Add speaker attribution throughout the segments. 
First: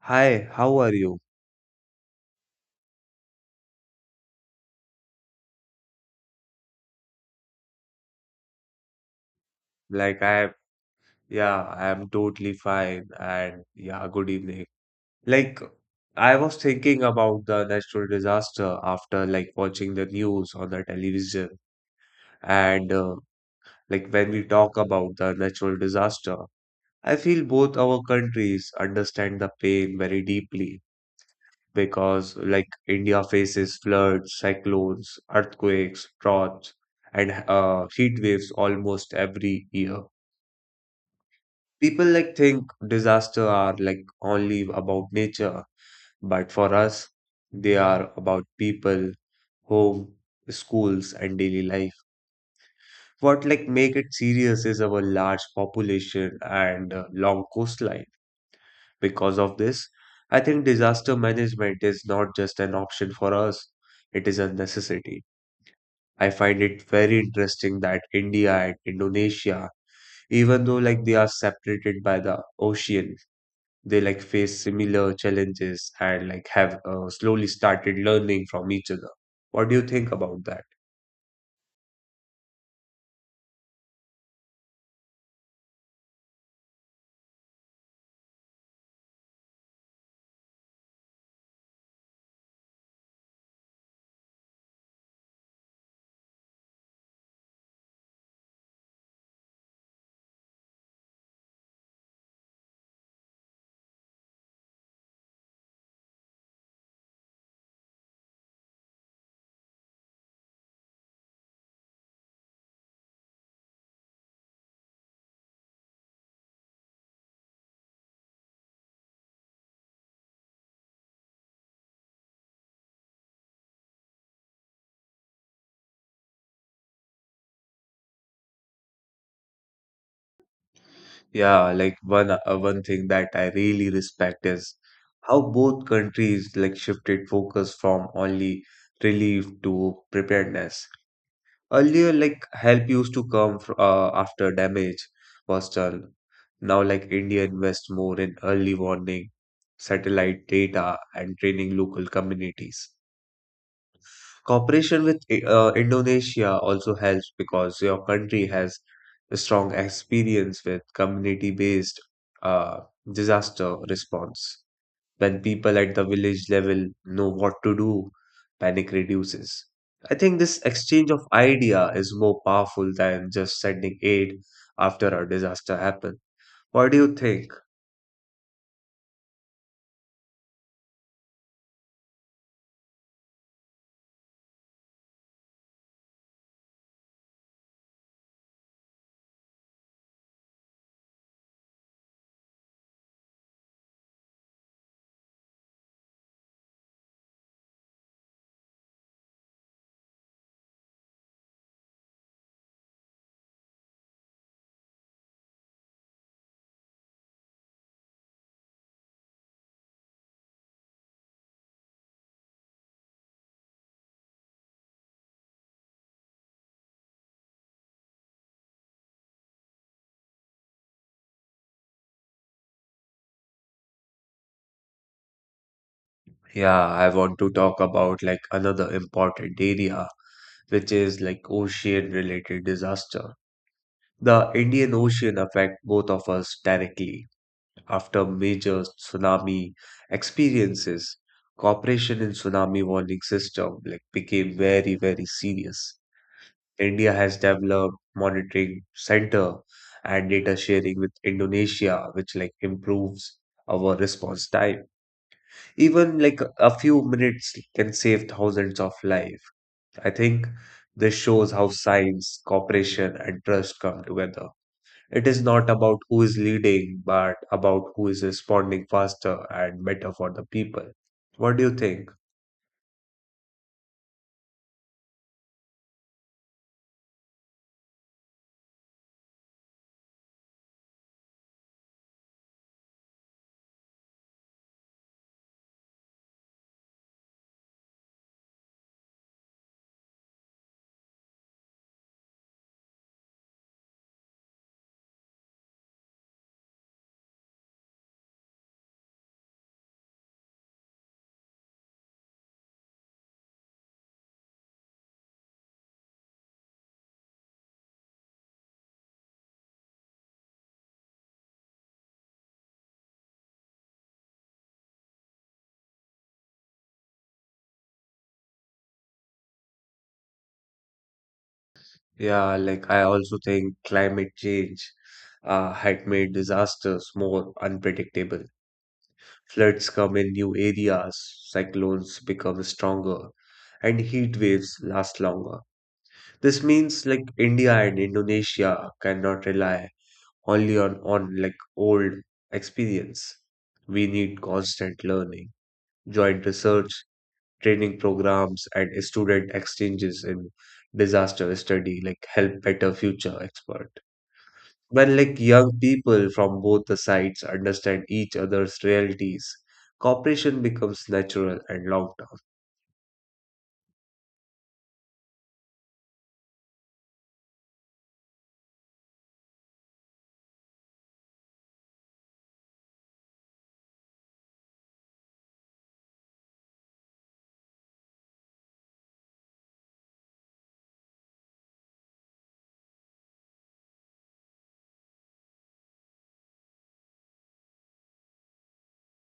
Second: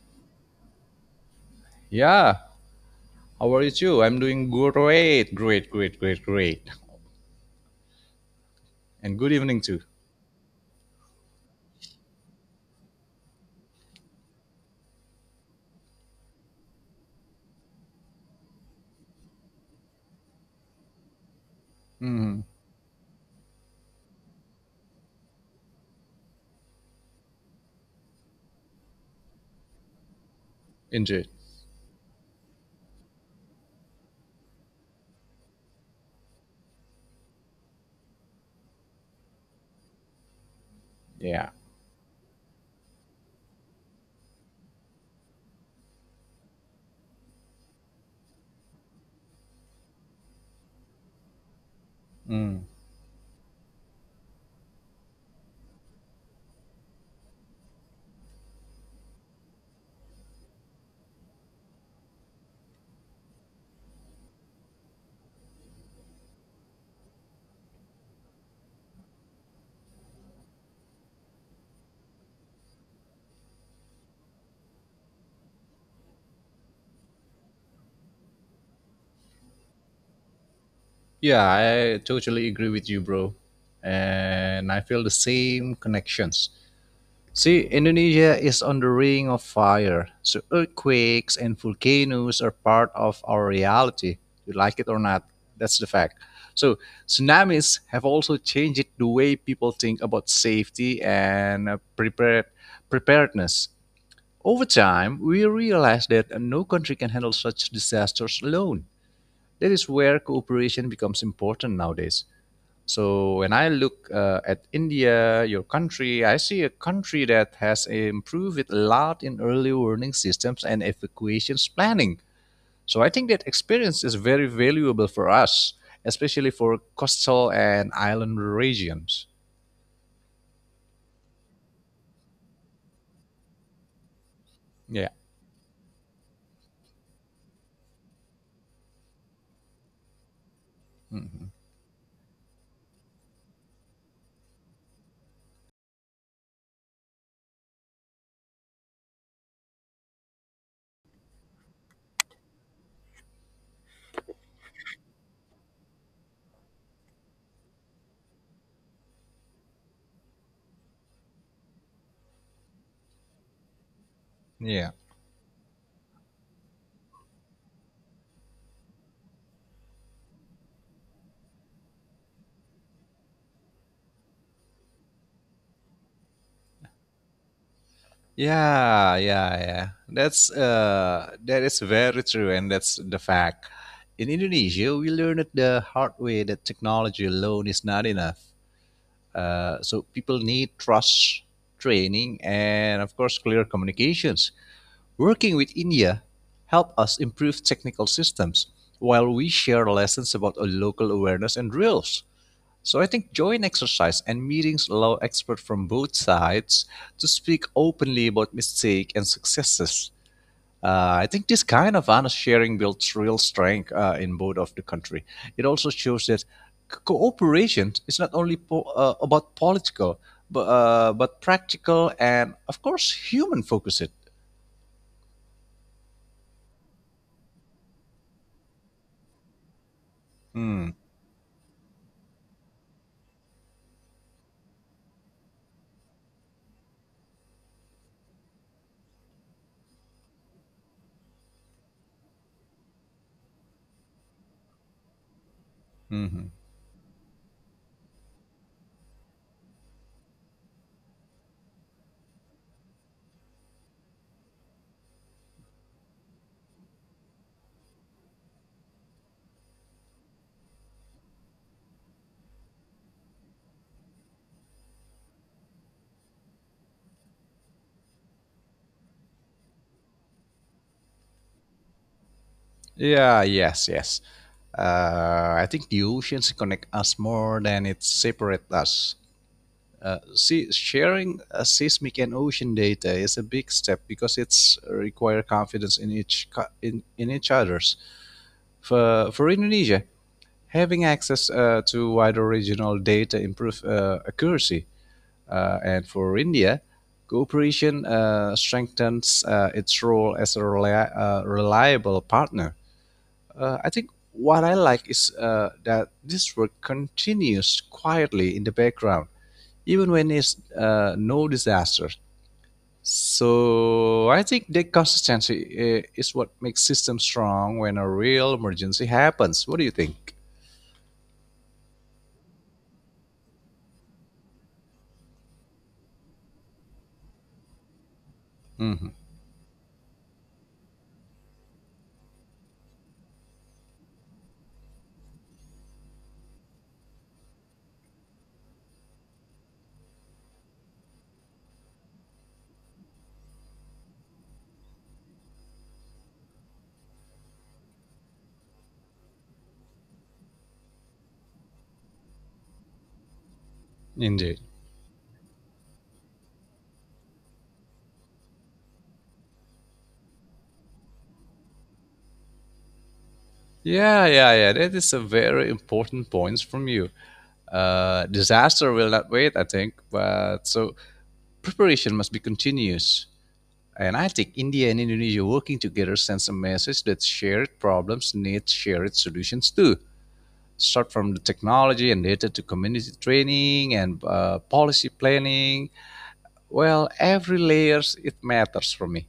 Speaker 1: Hi, how are you?
Speaker 2: Yeah, how are you too? I'm doing great. And good evening too.
Speaker 1: Like I yeah, I am totally fine and yeah, good evening. Like I was thinking about the natural disaster after like watching the news on the television and like when we talk about the natural disaster, I feel both our countries understand the pain very deeply
Speaker 2: Indeed.
Speaker 1: because like India faces floods, cyclones, earthquakes, droughts and heat waves almost every year.
Speaker 2: Yeah.
Speaker 1: People like think disaster are like only about nature, but for us, they are about people, home, schools, and daily life.
Speaker 2: Mm.
Speaker 1: What like make it serious is our large population and long coastline. Because of this, I think disaster management is not just an option for us, it is a necessity. I find it very interesting that India and Indonesia, even though like they are separated by the ocean, they like face similar challenges and like have slowly started learning from each other. What do you think about that?
Speaker 2: Yeah, I totally agree with you, bro. And I feel the same connections. See, Indonesia is on the ring of fire. So earthquakes and volcanoes are part of our reality. You like it or not, that's the fact. So tsunamis have also changed the way people think about safety and preparedness. Over time, we realized that no country can handle such disasters alone. That is where cooperation becomes important nowadays. So, when I look at India, your country, I see a country that has improved it a lot in early warning systems and evacuations planning. So, I think that experience is very valuable for us, especially for coastal and island regions.
Speaker 1: Yeah, like one thing that I really respect is
Speaker 2: Yeah.
Speaker 1: how both countries like shifted focus from only relief to preparedness. Earlier, like help used to come after damage was done. Now, like India invests more in early warning, satellite data, and training local communities. Cooperation with Indonesia also helps because your country has a strong experience with community-based uh, disaster response.
Speaker 2: Yeah.
Speaker 1: When people at the village level know what to do, panic reduces. I think this exchange of idea is more powerful than just sending aid after a disaster happens. What do you think?
Speaker 2: Yeah. That is very true, and that's the fact. In Indonesia, we learned the hard way that technology alone is not enough. So people need trust, training and, of course, clear communications. Working with India helped us improve technical systems, while we share lessons about a local awareness and drills. So I think joint exercise and meetings allow experts from both sides to speak openly about mistakes and successes. I think this kind of honest sharing builds real strength in both of the country. It also shows that cooperation is not only about political, but practical and, of course, human focused.
Speaker 1: Yeah, I want to talk about like another important area,
Speaker 2: Mm,
Speaker 1: which is like ocean related disaster. The Indian Ocean affect both of us directly. After major tsunami experiences, cooperation in tsunami warning system like became very very serious.
Speaker 2: mhm.
Speaker 1: India has developed monitoring center and data sharing with Indonesia, which like improves our response time. Even like a few minutes can save thousands of life. I think this shows how science, cooperation, and trust come together. It is not about who is leading, but about who is responding faster and better for the people. What do you think?
Speaker 2: Yeah, yes. I think the oceans connect us more than it separate us. See, sharing seismic and ocean data is a big step because it's require confidence in in each others. For Indonesia, having access to wider regional data improve accuracy, and for India, cooperation strengthens its role as a reliable partner. I think what I like is that this work continues quietly in the background even when it's no disaster. So I think the consistency is what makes systems strong when a real emergency happens. What do you think?
Speaker 1: Yeah, like I also think climate change had made disasters more unpredictable.
Speaker 2: Hmm.
Speaker 1: Floods come in new areas, cyclones become stronger, and heat waves last longer. This means like India and Indonesia cannot rely only on like old experience. We need constant learning, joint research, training programs, and student exchanges in disaster study like help better future expert.
Speaker 2: Indeed.
Speaker 1: When like young people from both the sides understand each other's realities, cooperation becomes natural and long term.
Speaker 2: Yeah. That is a very important point from you. Disaster will not wait, I think. But preparation must be continuous. And I think India and Indonesia working together sends a message that shared problems need shared solutions too. Start from the technology and data to community training and policy planning. Well, every layers it matters for me.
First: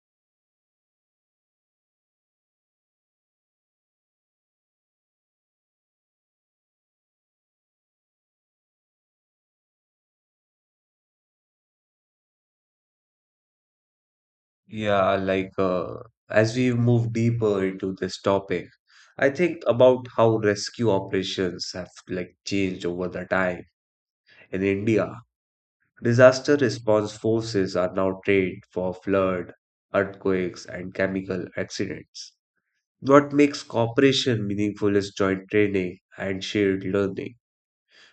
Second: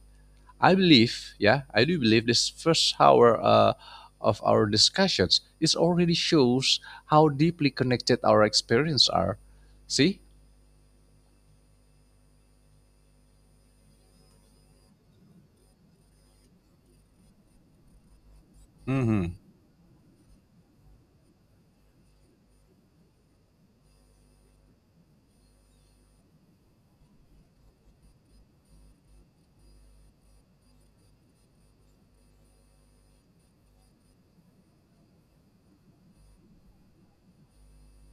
Speaker 2: I believe, yeah, I do believe this first hour of our discussions is already shows how deeply connected our experience are. See?
Speaker 1: Yeah, as we move deeper into this topic,
Speaker 2: Mm-hmm.
Speaker 1: I think about how rescue operations have like changed over the time in India. Disaster response forces are now trained for flood, earthquakes, and chemical accidents. What makes cooperation meaningful is joint training and shared learning.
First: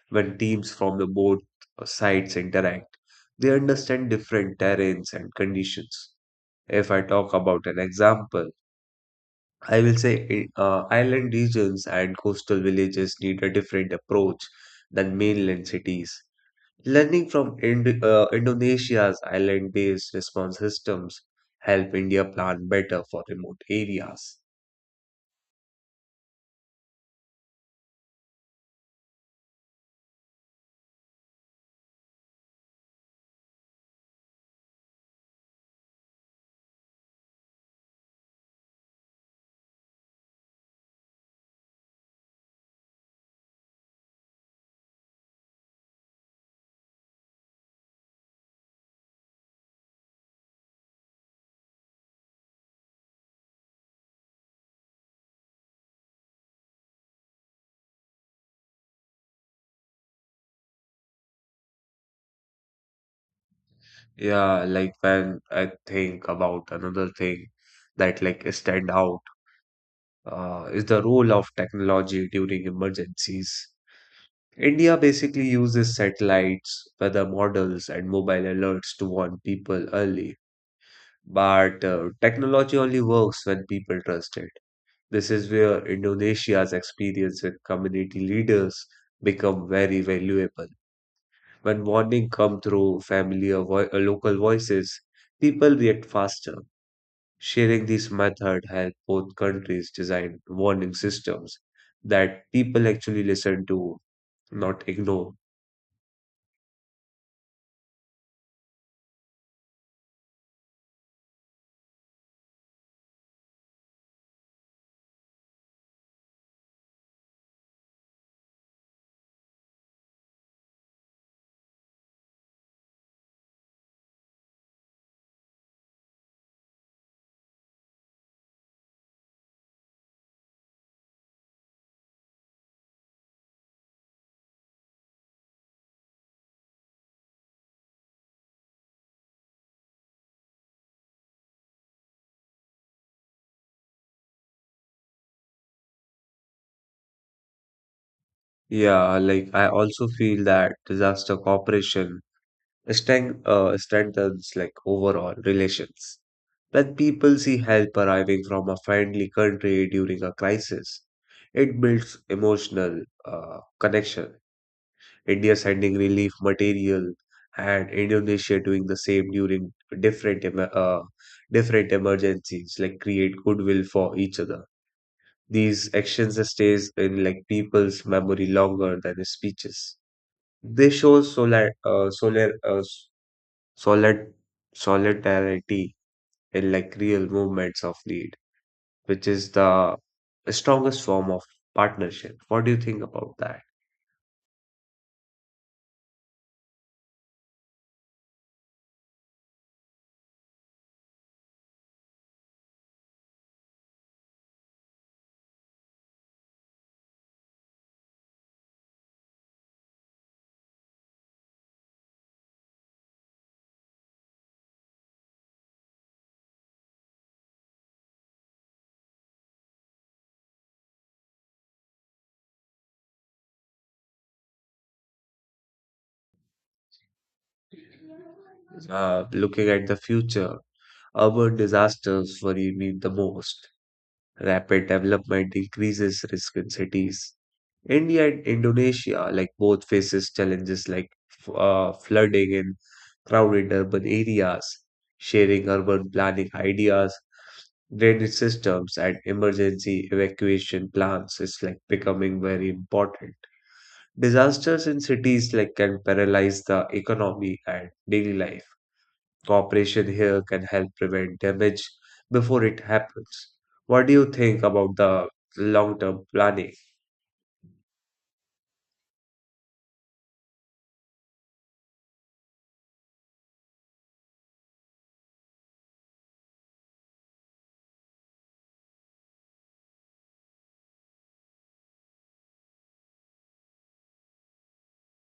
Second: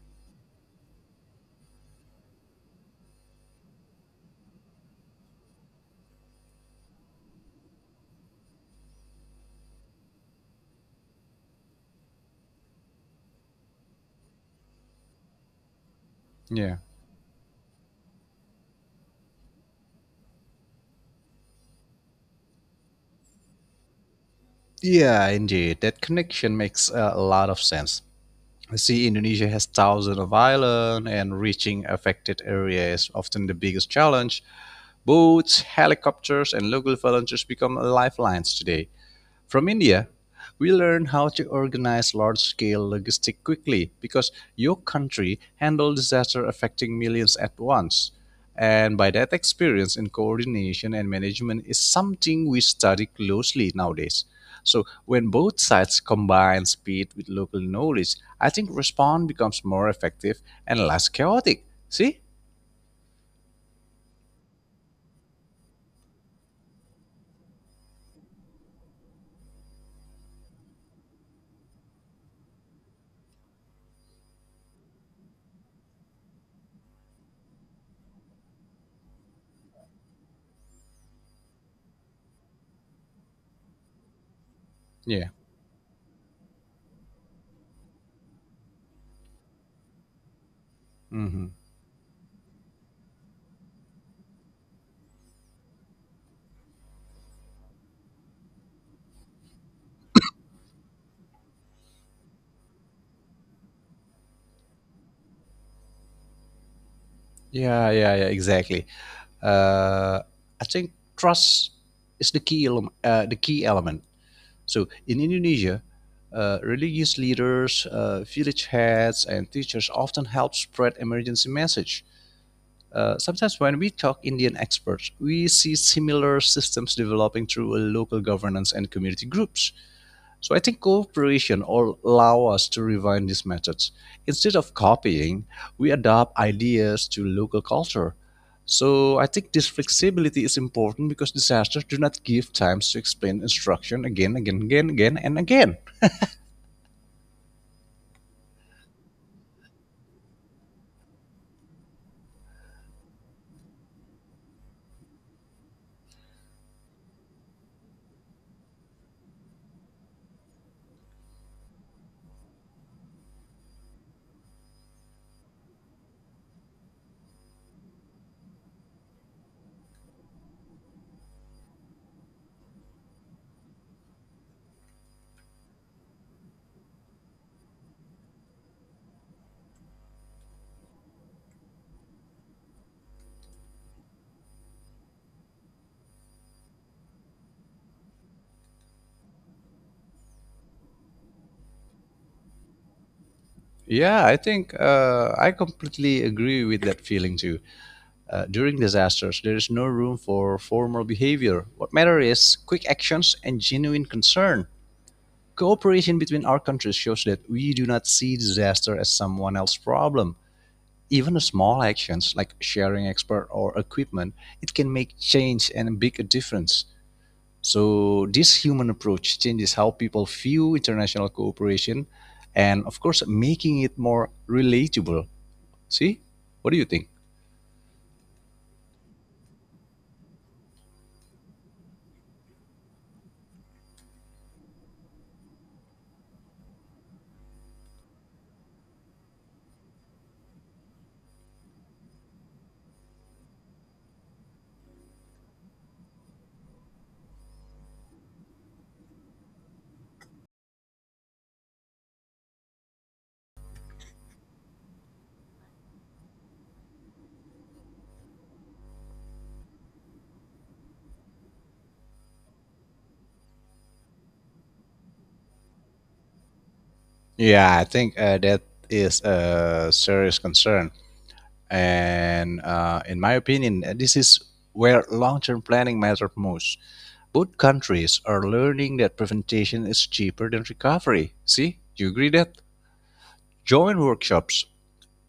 Speaker 1: When teams from the both sides interact, they understand different terrains and conditions. If I talk about an example, I will say island regions and coastal villages need a different approach than mainland cities.
Speaker 2: Yeah.
Speaker 1: Learning from Indonesia's island-based response systems help India plan better for remote areas.
Speaker 2: Yeah, indeed. That connection makes a lot of sense. See, Indonesia has thousands of islands and reaching affected areas is often the biggest challenge. Boats, helicopters, and local volunteers become lifelines today. From India, we learn how to organize large scale logistics quickly because your country handled disaster affecting millions at once. And by that experience in coordination and management is something we study closely nowadays. So when both sides combine speed with local knowledge, I think response becomes more effective and less chaotic. See?
Speaker 1: Yeah, like when I think about another thing that like stand out is the role of technology during emergencies. India basically uses satellites, weather models, and mobile alerts to warn people early. But technology only works when people trust it.
Speaker 2: Yeah.
Speaker 1: This is where Indonesia's experience and community leaders become very valuable.
Speaker 2: Mhm.
Speaker 1: When warning come through family or local voices, people react faster. Sharing this method helped both countries design warning systems that people actually listen to, not ignore.
Speaker 2: Yeah, exactly. Uh, I think trust is the key element. The key element. So in Indonesia, religious leaders, village heads, and teachers often help spread emergency message. Sometimes when we talk Indian experts, we see similar systems developing through local governance and community groups. So I think cooperation will allow us to refine these methods. Instead of copying, we adopt ideas to local culture. So I think this flexibility is important because disasters do not give time to explain instruction again and again.
Speaker 1: Yeah, like I also feel that disaster cooperation strengthens like overall relations. When people see help arriving from a friendly country during a crisis, it builds emotional connection. India sending relief material and Indonesia doing the same during different emer- uh, different emergencies, like create goodwill for each other. These actions stays in like people's memory longer than speeches. They show solid, solidarity in like real moments of need, which is the strongest form of partnership. What do you think about that?
Speaker 2: Yeah, I think I completely agree with that feeling too. During disasters, there is no room for formal behavior. What matters is quick actions and genuine concern. Cooperation between our countries shows that we do not see disaster as someone else's problem. Even small actions like sharing expert or equipment, it can make change and make a difference. So this human approach changes how people view international cooperation and of course making it more relatable. See? What do you think?
Speaker 1: Looking at the future, urban disasters worry me the most. Rapid development increases risk in cities. India and Indonesia, like both, faces challenges like flooding in crowded urban areas, sharing urban planning ideas, drainage systems, and emergency evacuation plans is like becoming very important. Disasters in cities like can paralyze the economy and daily life. Cooperation here can help prevent damage before it happens. What do you think about the long-term planning?
Speaker 2: Yeah, I think that is a serious concern. And in my opinion, this is where long term planning matters most. Both countries are learning that prevention is cheaper than recovery. See, you agree that? Join workshops,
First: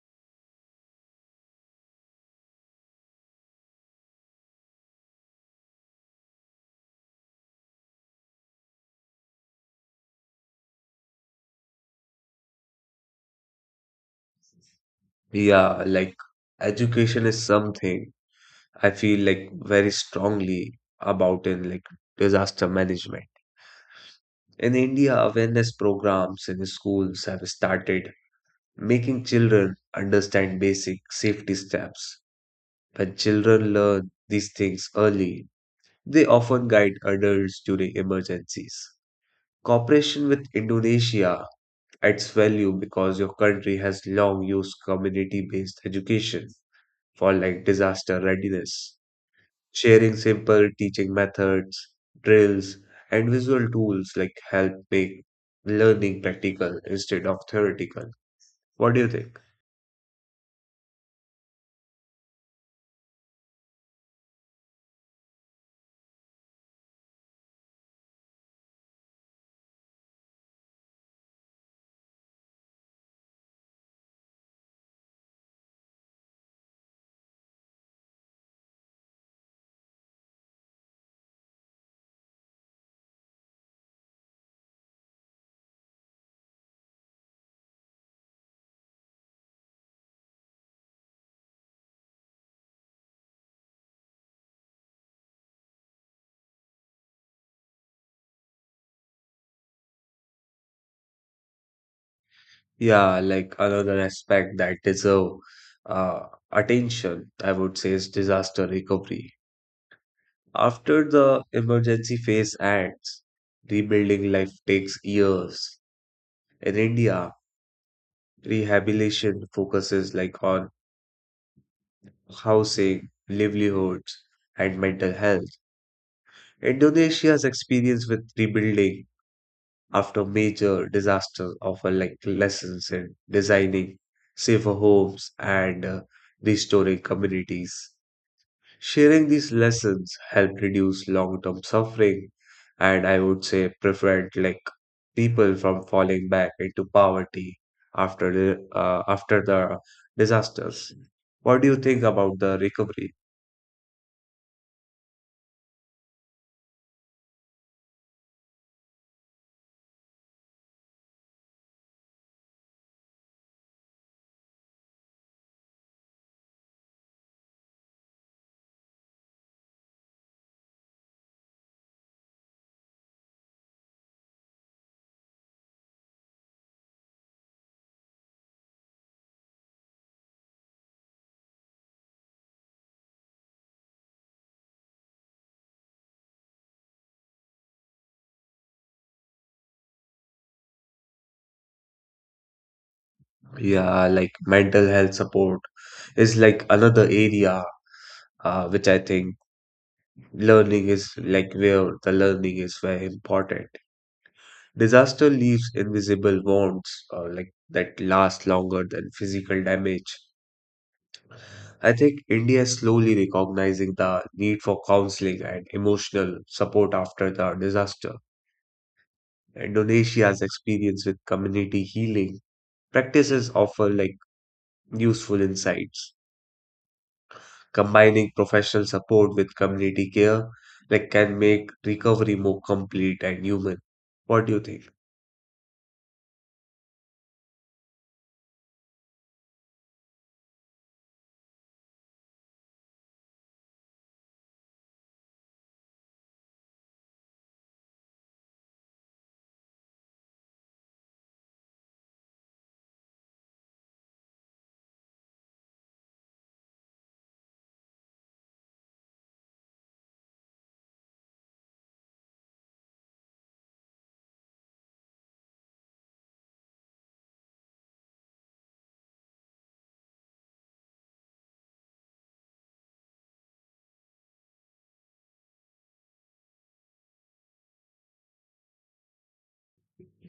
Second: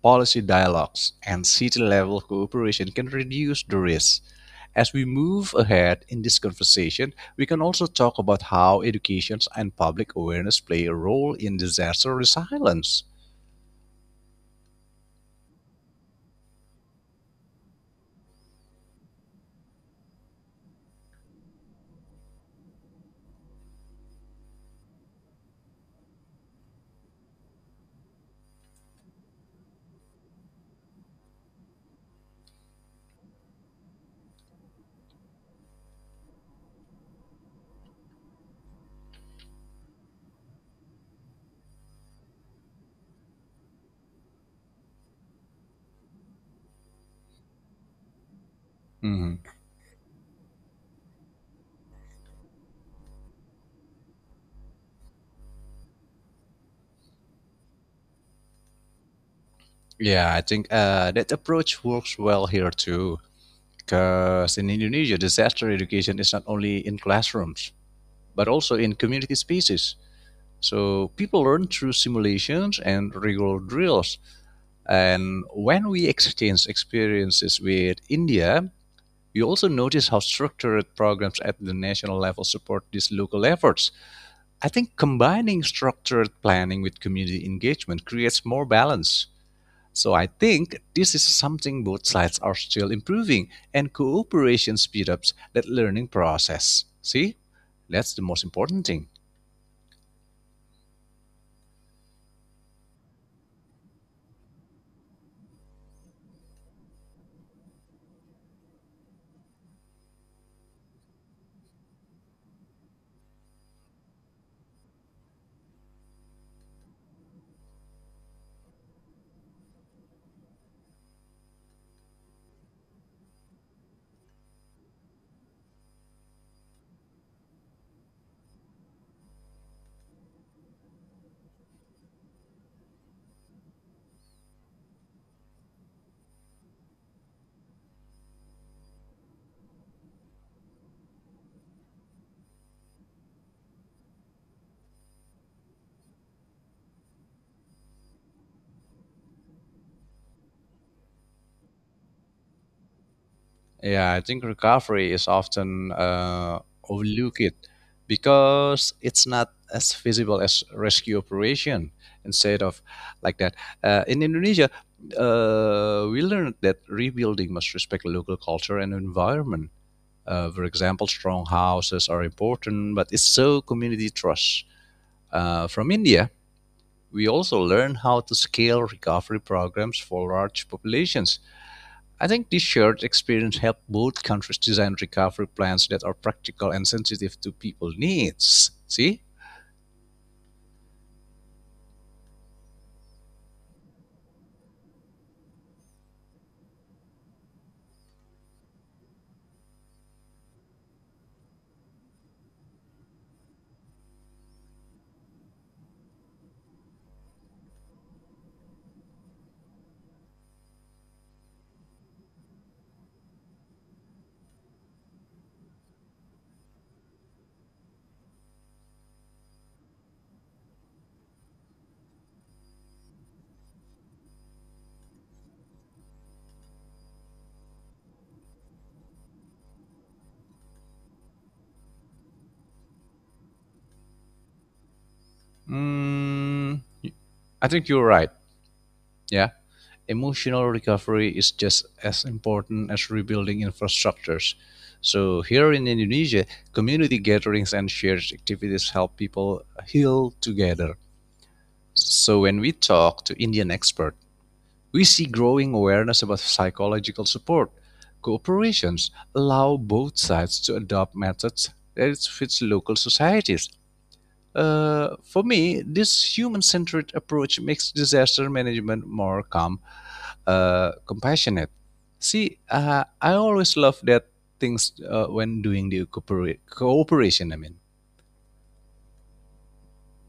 Speaker 2: policy dialogues, and city level cooperation can reduce the risk. As we move ahead in this conversation, we can also talk about how education and public awareness play a role in disaster resilience.
Speaker 1: Yeah, like education is something I feel like very strongly about in like disaster management. In India, awareness programs in schools have started making children understand basic safety steps. When children learn these things early, they often guide adults during emergencies. Cooperation with Indonesia adds value because your country has long used community based education for like disaster readiness.
Speaker 2: Mhm.
Speaker 1: Sharing simple teaching methods, drills, and visual tools like help make learning practical instead of theoretical. What do you think?
Speaker 2: Yeah, I think that approach works well here too. Because in Indonesia, disaster education is not only in classrooms, but also in community spaces. So people learn through simulations and regular drills. And when we exchange experiences with India, you also notice how structured programs at the national level support these local efforts. I think combining structured planning with community engagement creates more balance. So I think this is something both sides are still improving, and cooperation speed ups that learning process. See, that's the most important thing.
Speaker 1: Yeah, like another aspect that deserve uh, attention, I would say, is disaster recovery. After the emergency phase ends, rebuilding life takes years. In India, rehabilitation focuses like on housing, livelihoods, and mental health. Indonesia's experience with rebuilding after major disasters offer like lessons in designing safer homes and restoring communities. Sharing these lessons help reduce long term suffering and I would say prevent like people from falling back into poverty after the disasters. What do you think about the recovery?
Speaker 2: Yeah, I think recovery is often overlooked because it's not as visible as rescue operation. Instead of like that, in Indonesia, we learned that rebuilding must respect local culture and environment. For example, strong houses are important, but it's so community trust. From India, we also learn how to scale recovery programs for large populations. I think this shared experience helped both countries design recovery plans that are practical and sensitive to people's needs. See?
Speaker 1: Yeah, like mental health support is like another area which I think learning is like where the learning is very important. Disaster leaves invisible wounds like that last longer than physical damage. I think India is slowly recognizing the need for counseling and emotional support after the disaster. Indonesia's experience with community healing practices offer like useful insights. Combining professional support with community care like can make recovery more complete and human. What do you think?
Speaker 2: Mm, I think you're right. Yeah. Emotional recovery is just as important as rebuilding infrastructures. So, here in Indonesia, community gatherings and shared activities help people heal together. So, when we talk to Indian experts, we see growing awareness about psychological support. Cooperations allow both sides to adopt methods that fits local societies. For me, this human centered approach makes disaster management more calm, compassionate. See, I always love that things when doing the cooperation. I mean,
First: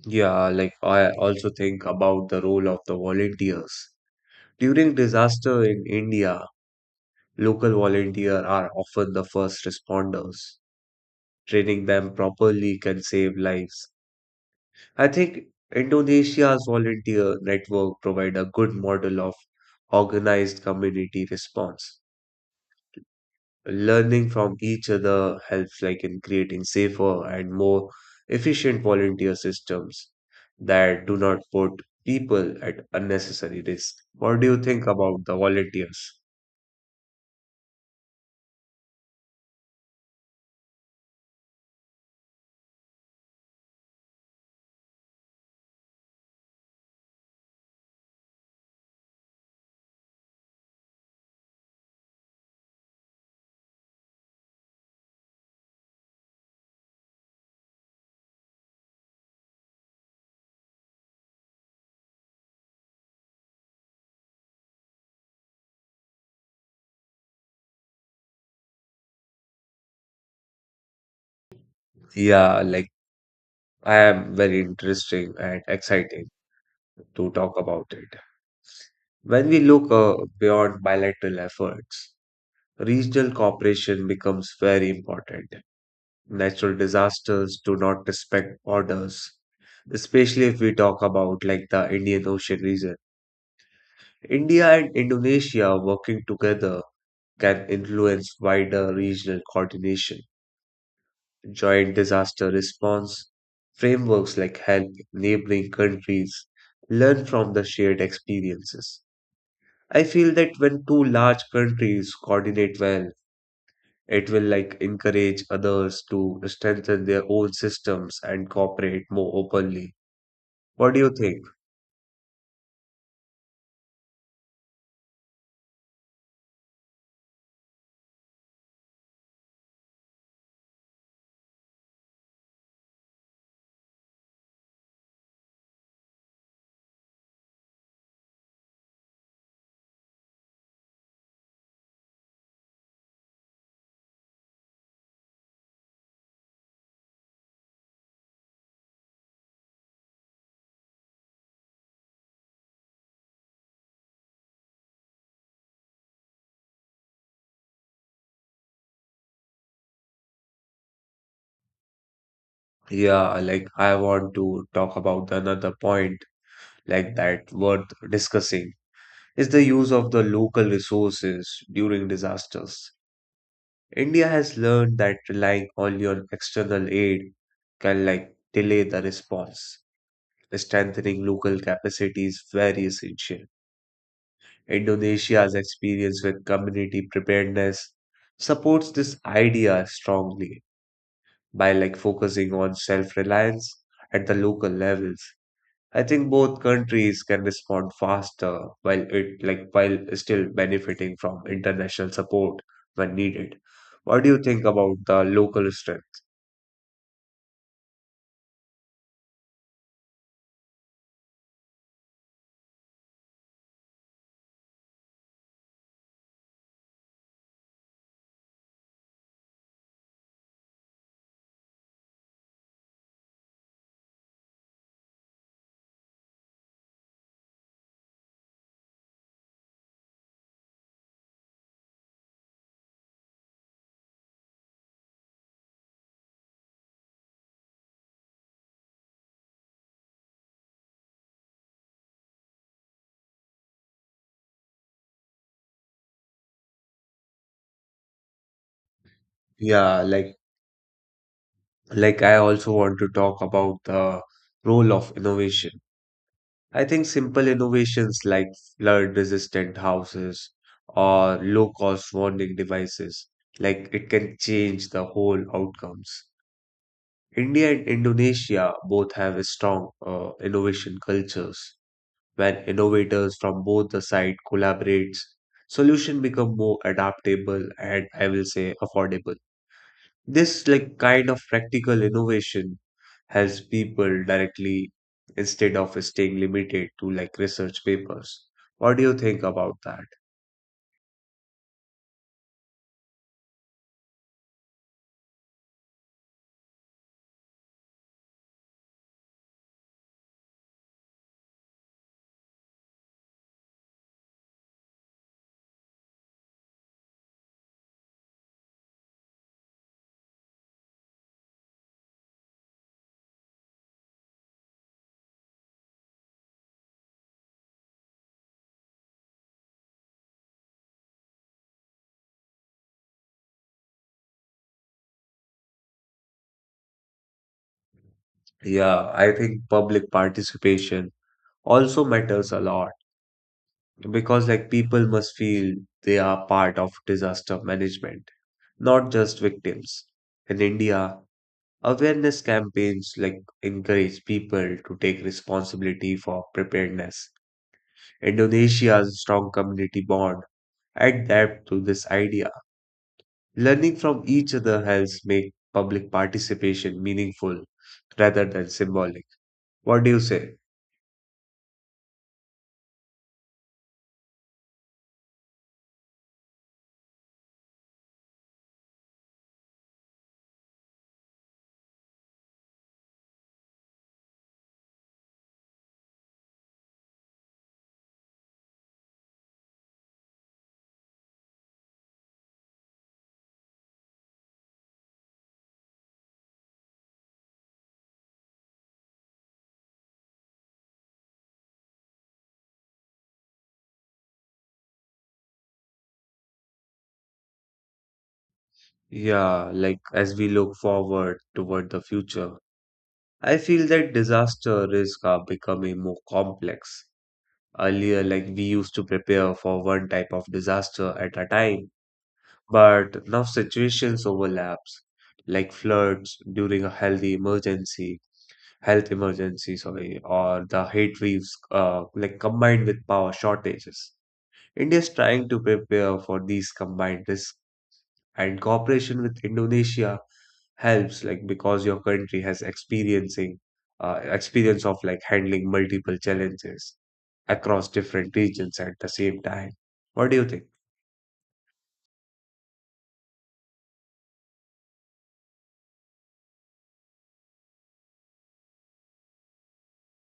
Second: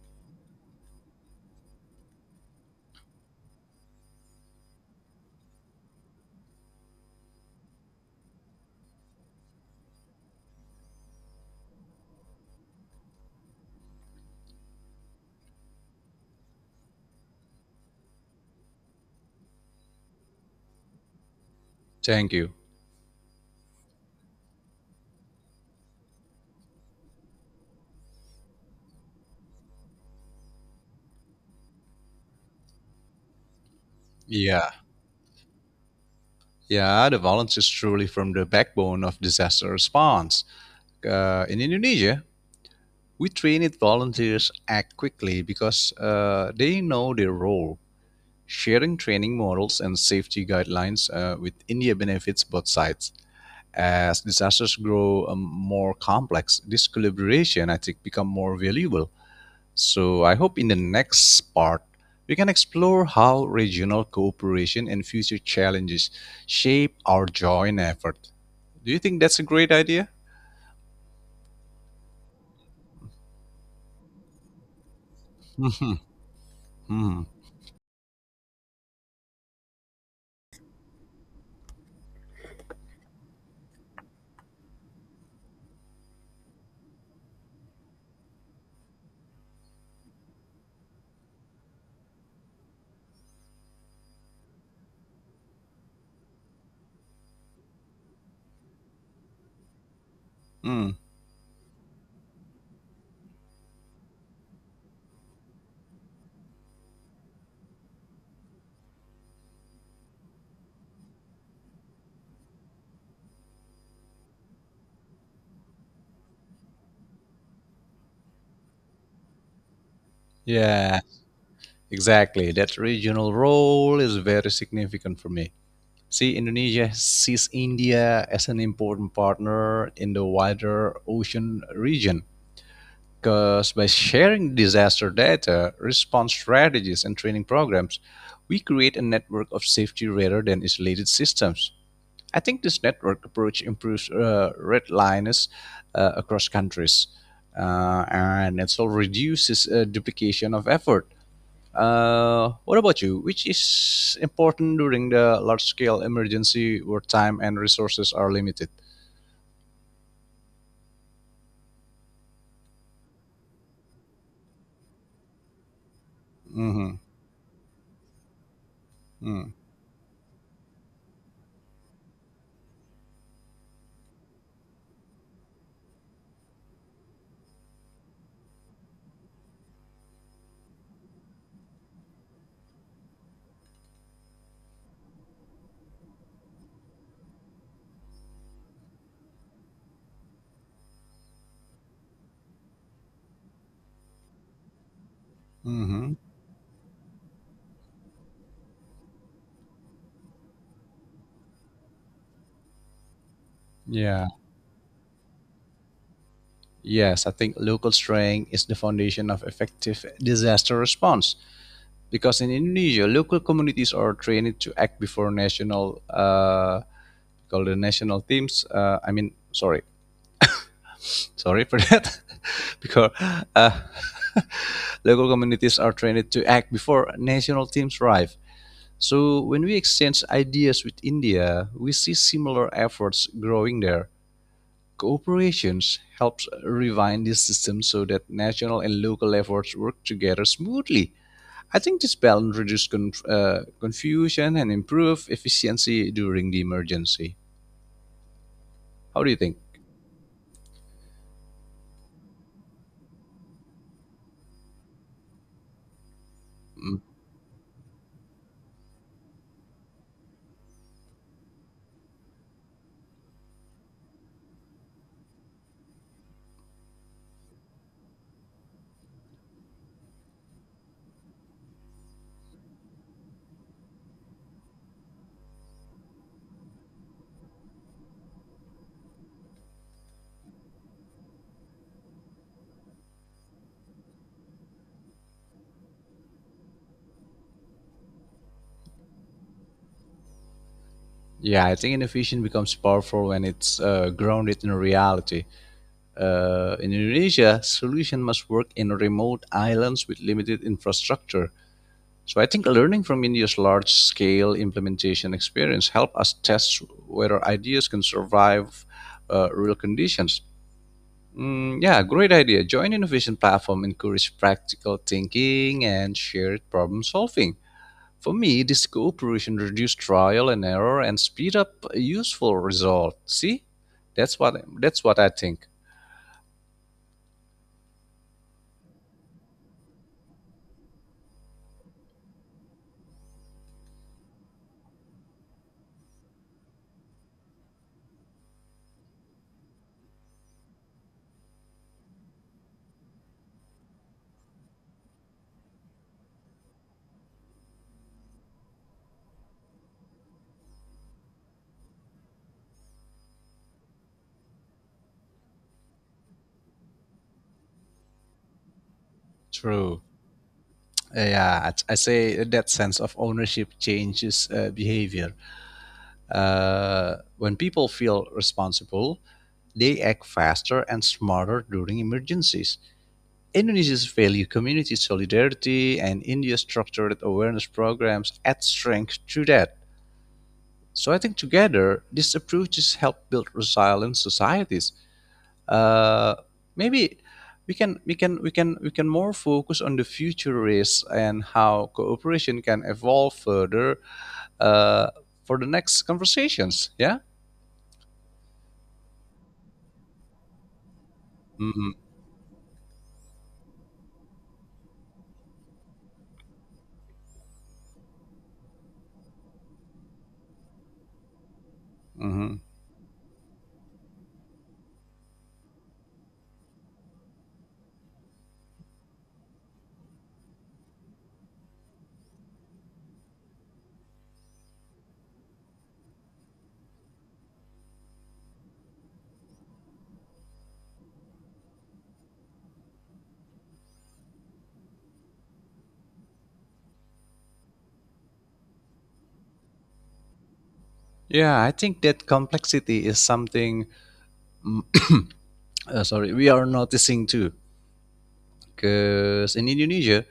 Speaker 1: Yeah, like I also think about the role of the volunteers. During disaster in India, local volunteers are often the first responders. Training them properly can save lives. I think Indonesia's volunteer network provide a good model of organized community response.
Speaker 2: thank you.
Speaker 1: Learning from each other helps like in creating safer and more efficient volunteer systems that do not put people at unnecessary risk. What do you
Speaker 2: Yeah,
Speaker 1: think about the volunteers?
Speaker 2: yeah, the violence is truly from the backbone of disaster response. In Indonesia, we trained volunteers act quickly because they know their role, sharing training models and safety guidelines with India benefits both sides. As disasters grow more complex, this collaboration, I think, become more valuable. So I hope in the next part, we can explore how regional cooperation and future challenges shape our joint effort. Do you think that's a great idea?
Speaker 1: Yeah, like I am very interesting and exciting
Speaker 2: Hmm,
Speaker 1: to talk about it. When we look beyond bilateral efforts, regional cooperation becomes very important. Natural disasters do not respect borders, especially if we talk about like the Indian Ocean region. India and Indonesia working together can influence wider regional coordination.
Speaker 2: hmm.
Speaker 1: Joint disaster response frameworks like help neighboring countries learn from the shared experiences. I feel that when two large countries coordinate well, it will like encourage others to strengthen their own systems and cooperate more openly. What do
Speaker 2: Yeah.
Speaker 1: you think?
Speaker 2: Exactly, that regional role is very significant for me. See, Indonesia sees India as an important partner in the wider ocean region because by sharing disaster data, response strategies, and training programs, we create a network of safety rather than isolated systems. I think this network approach improves red lines across countries and it also reduces duplication of effort. What about you? Which is important during the large scale emergency where time and resources are limited?
Speaker 1: Yeah, like I want to talk about another point
Speaker 2: Mm-hmm.
Speaker 1: like that worth discussing is the use of the local resources during disasters. India has learned that relying only on external aid can like delay the response. Strengthening local capacities very essential. Indonesia's experience with community preparedness supports this idea strongly by like focusing on self-reliance at the local levels. I
Speaker 2: Mm-hmm.
Speaker 1: think both countries can respond faster while it like while still benefiting from international support when needed. What
Speaker 2: Yeah.
Speaker 1: do you think about the local strength?
Speaker 2: Yes, I think local strength is the foundation of effective disaster response. Because in Indonesia, local communities are trained to act before national, called the national teams. I mean, sorry, sorry for that. Because uh, local communities are trained to act before national teams arrive. So when we exchange ideas with India, we see similar efforts growing there. Cooperations helps refine this system so that national and local efforts work together smoothly. I think this balance reduces confusion and improve efficiency during the emergency. How do you think?
Speaker 1: Yeah, like I also want to talk about the role of innovation. I
Speaker 2: Mm.
Speaker 1: think simple innovations like flood resistant houses or low cost warning devices, like it can change the whole outcomes. India and Indonesia both have strong innovation cultures. When innovators from both the side collaborate, solution become more adaptable and I will say affordable. This like kind of practical innovation helps people directly instead of staying limited to like research papers. What do you think about that?
Speaker 2: Yeah, I think innovation becomes powerful when it's grounded in reality. In Indonesia, solution must work in remote islands with limited infrastructure. So I think learning from India's large scale implementation experience help us test whether ideas can survive real conditions. Mm, yeah, great idea. Join innovation platform, encourage practical thinking and shared problem solving. For me, this cooperation reduce trial and error and speed up a useful result. See, that's what I think.
Speaker 1: Yeah, I think public participation also matters a lot because like people must feel they are part of disaster management, not just victims. In India, awareness campaigns like encourage people to take responsibility for preparedness. Indonesia's strong community bond adapt to this idea. Learning from each other helps make public participation meaningful rather than symbolic.
Speaker 2: True.
Speaker 1: What do you say?
Speaker 2: I say that sense of ownership changes behavior. When people feel responsible, they act faster and smarter during emergencies. Indonesia's value community solidarity and India's structured awareness programs add strength to that. So I think together, these approaches help build resilient societies. Uh, Maybe we can more focus on the future risks and how cooperation can evolve further uh, for the next conversations. Yeah.
Speaker 1: Yeah, like as we look forward
Speaker 2: Hmm.
Speaker 1: toward the future, I feel that disaster risks are becoming more complex. Earlier, like we used to prepare for one type of disaster at a time,
Speaker 2: Hmm.
Speaker 1: but now situations overlaps, like floods during a health emergencies, sorry, or the heat waves like combined with power shortages. India is trying to prepare for these combined risks and cooperation with Indonesia helps like because your country has experiencing experience of like handling multiple challenges across different regions at the same time. What do you think?
Speaker 2: Yeah, I think that complexity is something. Sorry, we are noticing too, because in Indonesia,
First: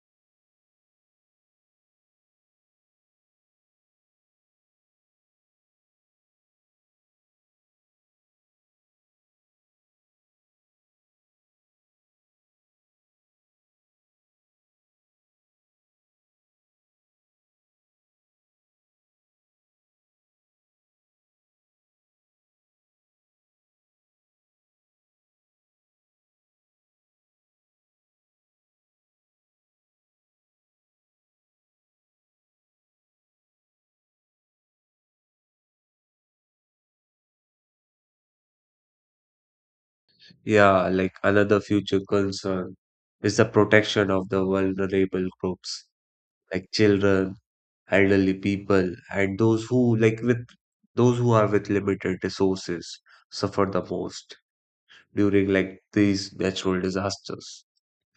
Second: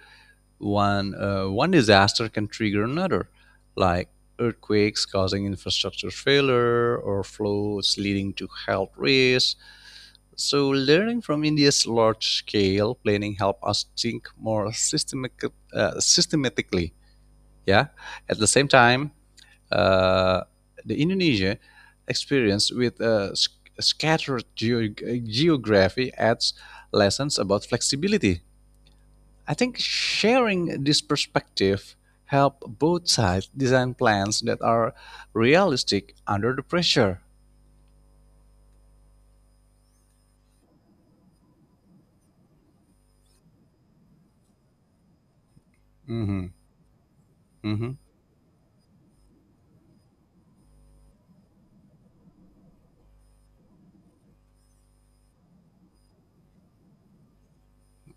Speaker 2: one disaster can trigger another, like earthquakes causing infrastructure failure or floods leading to health risks. So learning from India's large-scale planning help us think more systematically. Yeah. At the same time, uh, the Indonesia experience with scattered geography adds lessons about flexibility. I think sharing this perspective help both sides design plans that are realistic under the pressure.
Speaker 1: Yeah, like another future concern is the protection of the vulnerable groups
Speaker 2: Mm-hmm.
Speaker 1: like children,
Speaker 2: Mm-hmm.
Speaker 1: elderly people, and those who are with limited resources suffer the most during like these natural disasters.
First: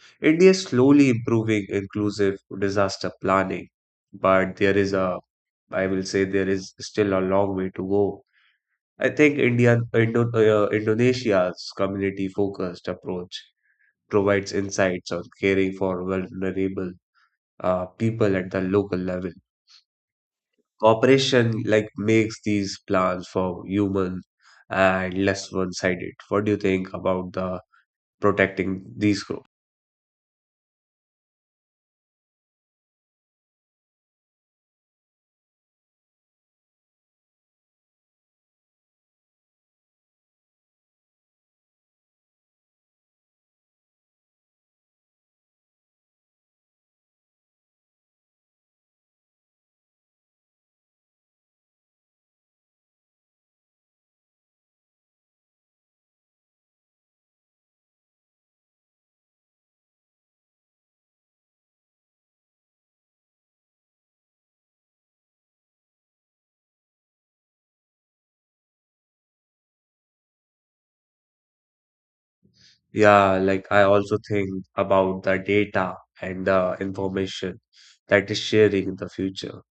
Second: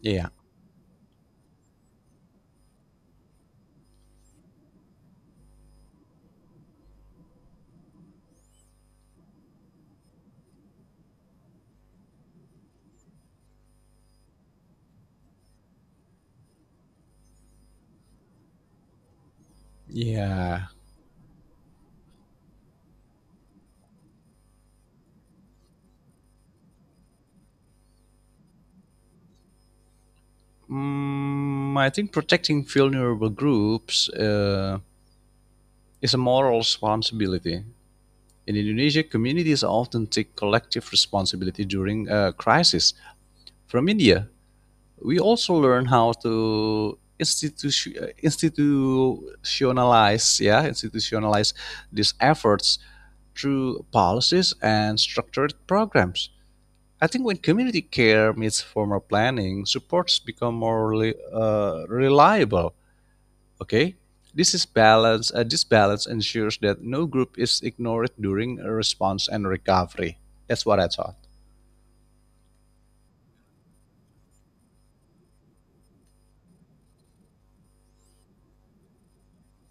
Speaker 2: Yeah.
Speaker 1: India is slowly improving inclusive disaster planning, but there is a I will say there is still a long way to go. I think Indonesia's community-focused approach provides insights on caring for vulnerable people at the local level.
Speaker 2: Yeah.
Speaker 1: Cooperation like makes these plans for human and less one-sided. What do you think about the protecting these groups?
Speaker 2: Mm, I think protecting vulnerable groups is a moral responsibility. In Indonesia, communities often take collective responsibility during a crisis. From India, we also learn how to institutionalize, yeah, institutionalize these efforts through policies and structured programs. I think when community care meets formal planning supports become more reliable. Okay, this is balance. This balance ensures that no group is ignored during response and recovery. That's what I thought.
Speaker 1: Yeah, like I also think about the data and the information that is sharing in the future.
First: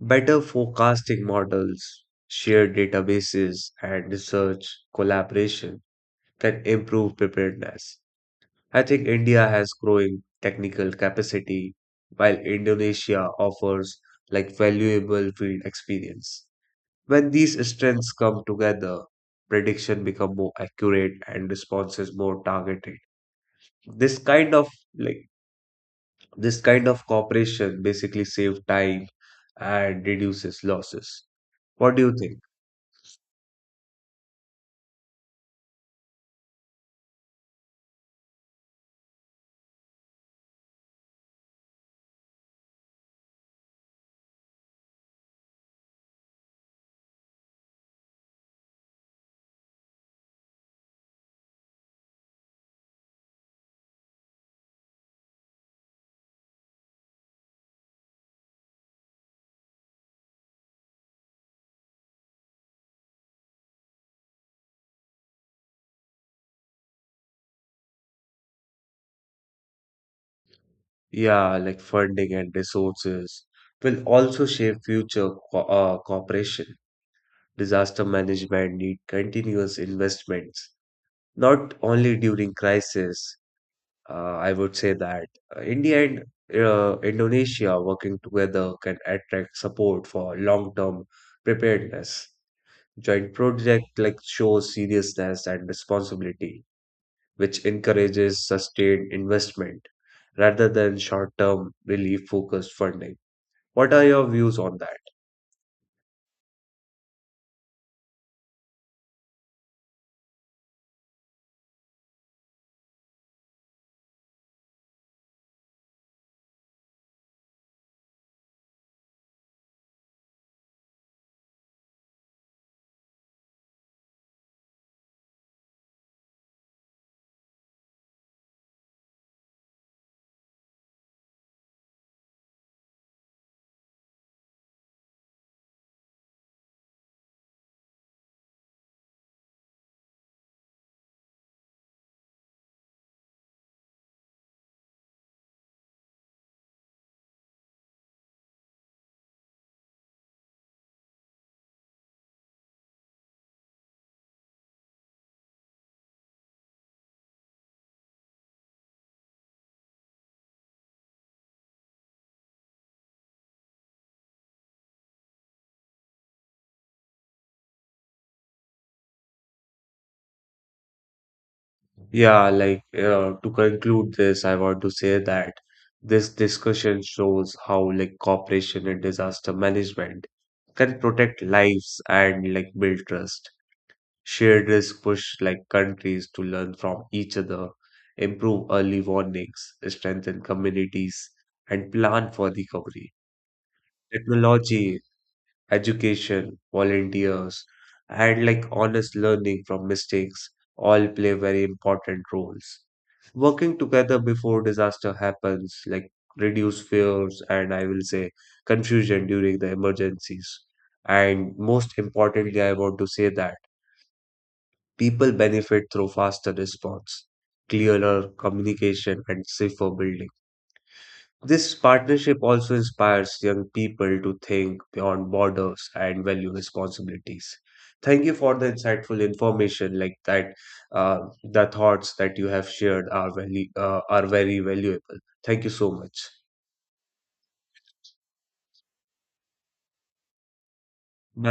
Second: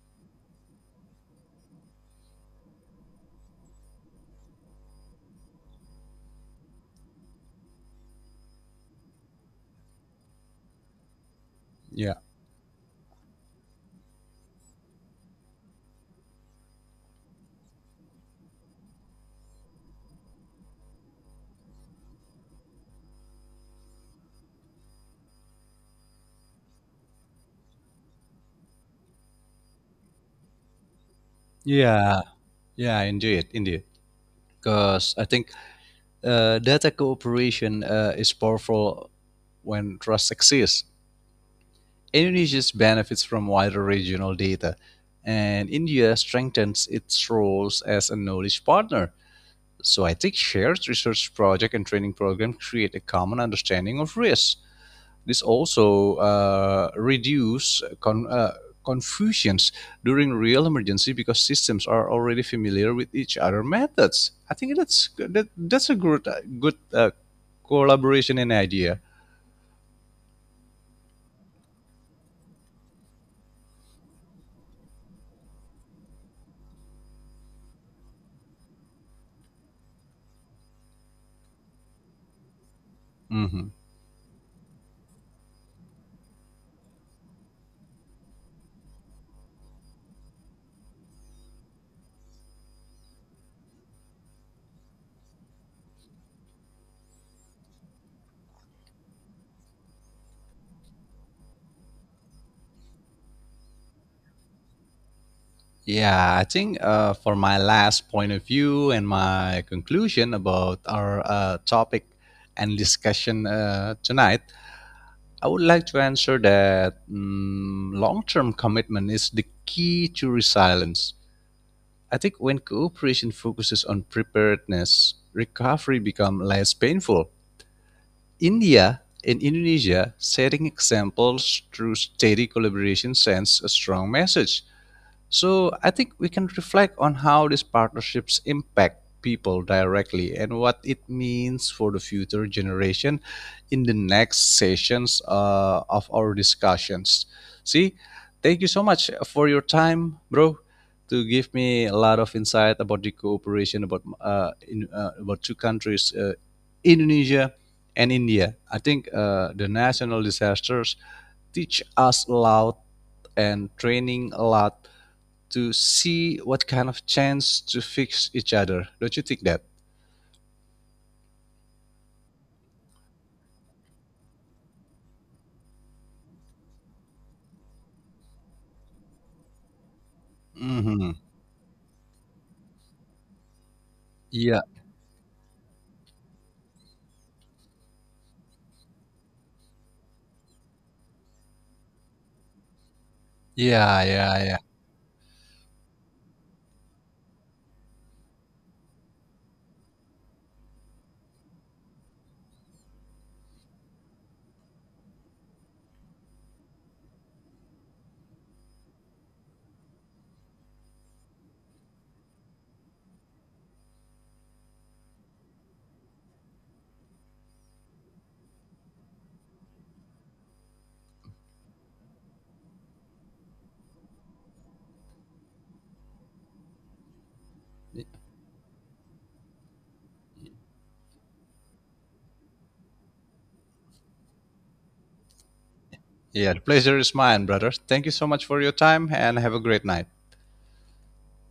Speaker 1: Better forecasting models, shared databases, and research collaboration can improve preparedness. I think India has growing technical capacity,
Speaker 2: yeah
Speaker 1: while Indonesia offers like valuable field experience. When these strengths come together, prediction become more accurate and responses more targeted. This kind of like this kind of cooperation basically save time and reduces losses. What do you
Speaker 2: yeah
Speaker 1: think?
Speaker 2: yeah, indeed, because I think data cooperation is powerful when trust exists. Indonesia benefits from wider regional data, and India strengthens its roles as a knowledge partner. So I think shared research project and training program create a common understanding of risk. This also reduce confusions during real emergency because systems are already familiar with each other methods. I think that's a good collaboration and idea.
Speaker 1: Yeah, like funding and resources will also shape future cooperation. Disaster management need continuous investments, not only during crisis.
Speaker 2: Hmm.
Speaker 1: I would say that India and Indonesia working together can attract support for long-term preparedness. Joint project like shows seriousness and responsibility, which encourages sustained investment rather than short-term relief-focused funding. What are your views on that?
Speaker 2: Yeah, I think for my last point of view and my conclusion about our topic and discussion tonight, I would like to answer that mm, long term commitment is the key to resilience. I think when cooperation focuses on preparedness, recovery becomes less painful. India and Indonesia setting examples through steady collaboration sends a strong message. So I think we can reflect on how these partnerships impact people directly and what it means for the future generation in the next sessions of our discussions. See, thank you so much for your time, bro, to give me a lot of insight about the cooperation about about two countries, Indonesia and India. I think the national disasters teach us a lot and training a lot to see what kind of chance to fix each other. Don't you think that?
Speaker 1: Yeah, to conclude this, I want to say that this discussion shows how like cooperation and disaster management can
Speaker 2: Hmm.
Speaker 1: protect lives and like build trust.
Speaker 2: Yeah,
Speaker 1: Shared risk push like countries to learn from each other, improve early warnings, strengthen communities, and plan for recovery.
Speaker 2: yeah.
Speaker 1: Technology, education, volunteers, and like honest learning from mistakes all play very important roles working together before disaster happens, like reduce fears and I will say confusion during the emergencies. And most importantly, I want to say that people benefit through faster response, clearer communication, and safer building. This partnership also inspires young people to think beyond borders and value responsibilities. Thank you for the insightful information like that. The thoughts that you have shared are very valuable. Thank you so much.
Speaker 2: Yeah, the pleasure is mine, brother. Thank you so much for your time and have a great night.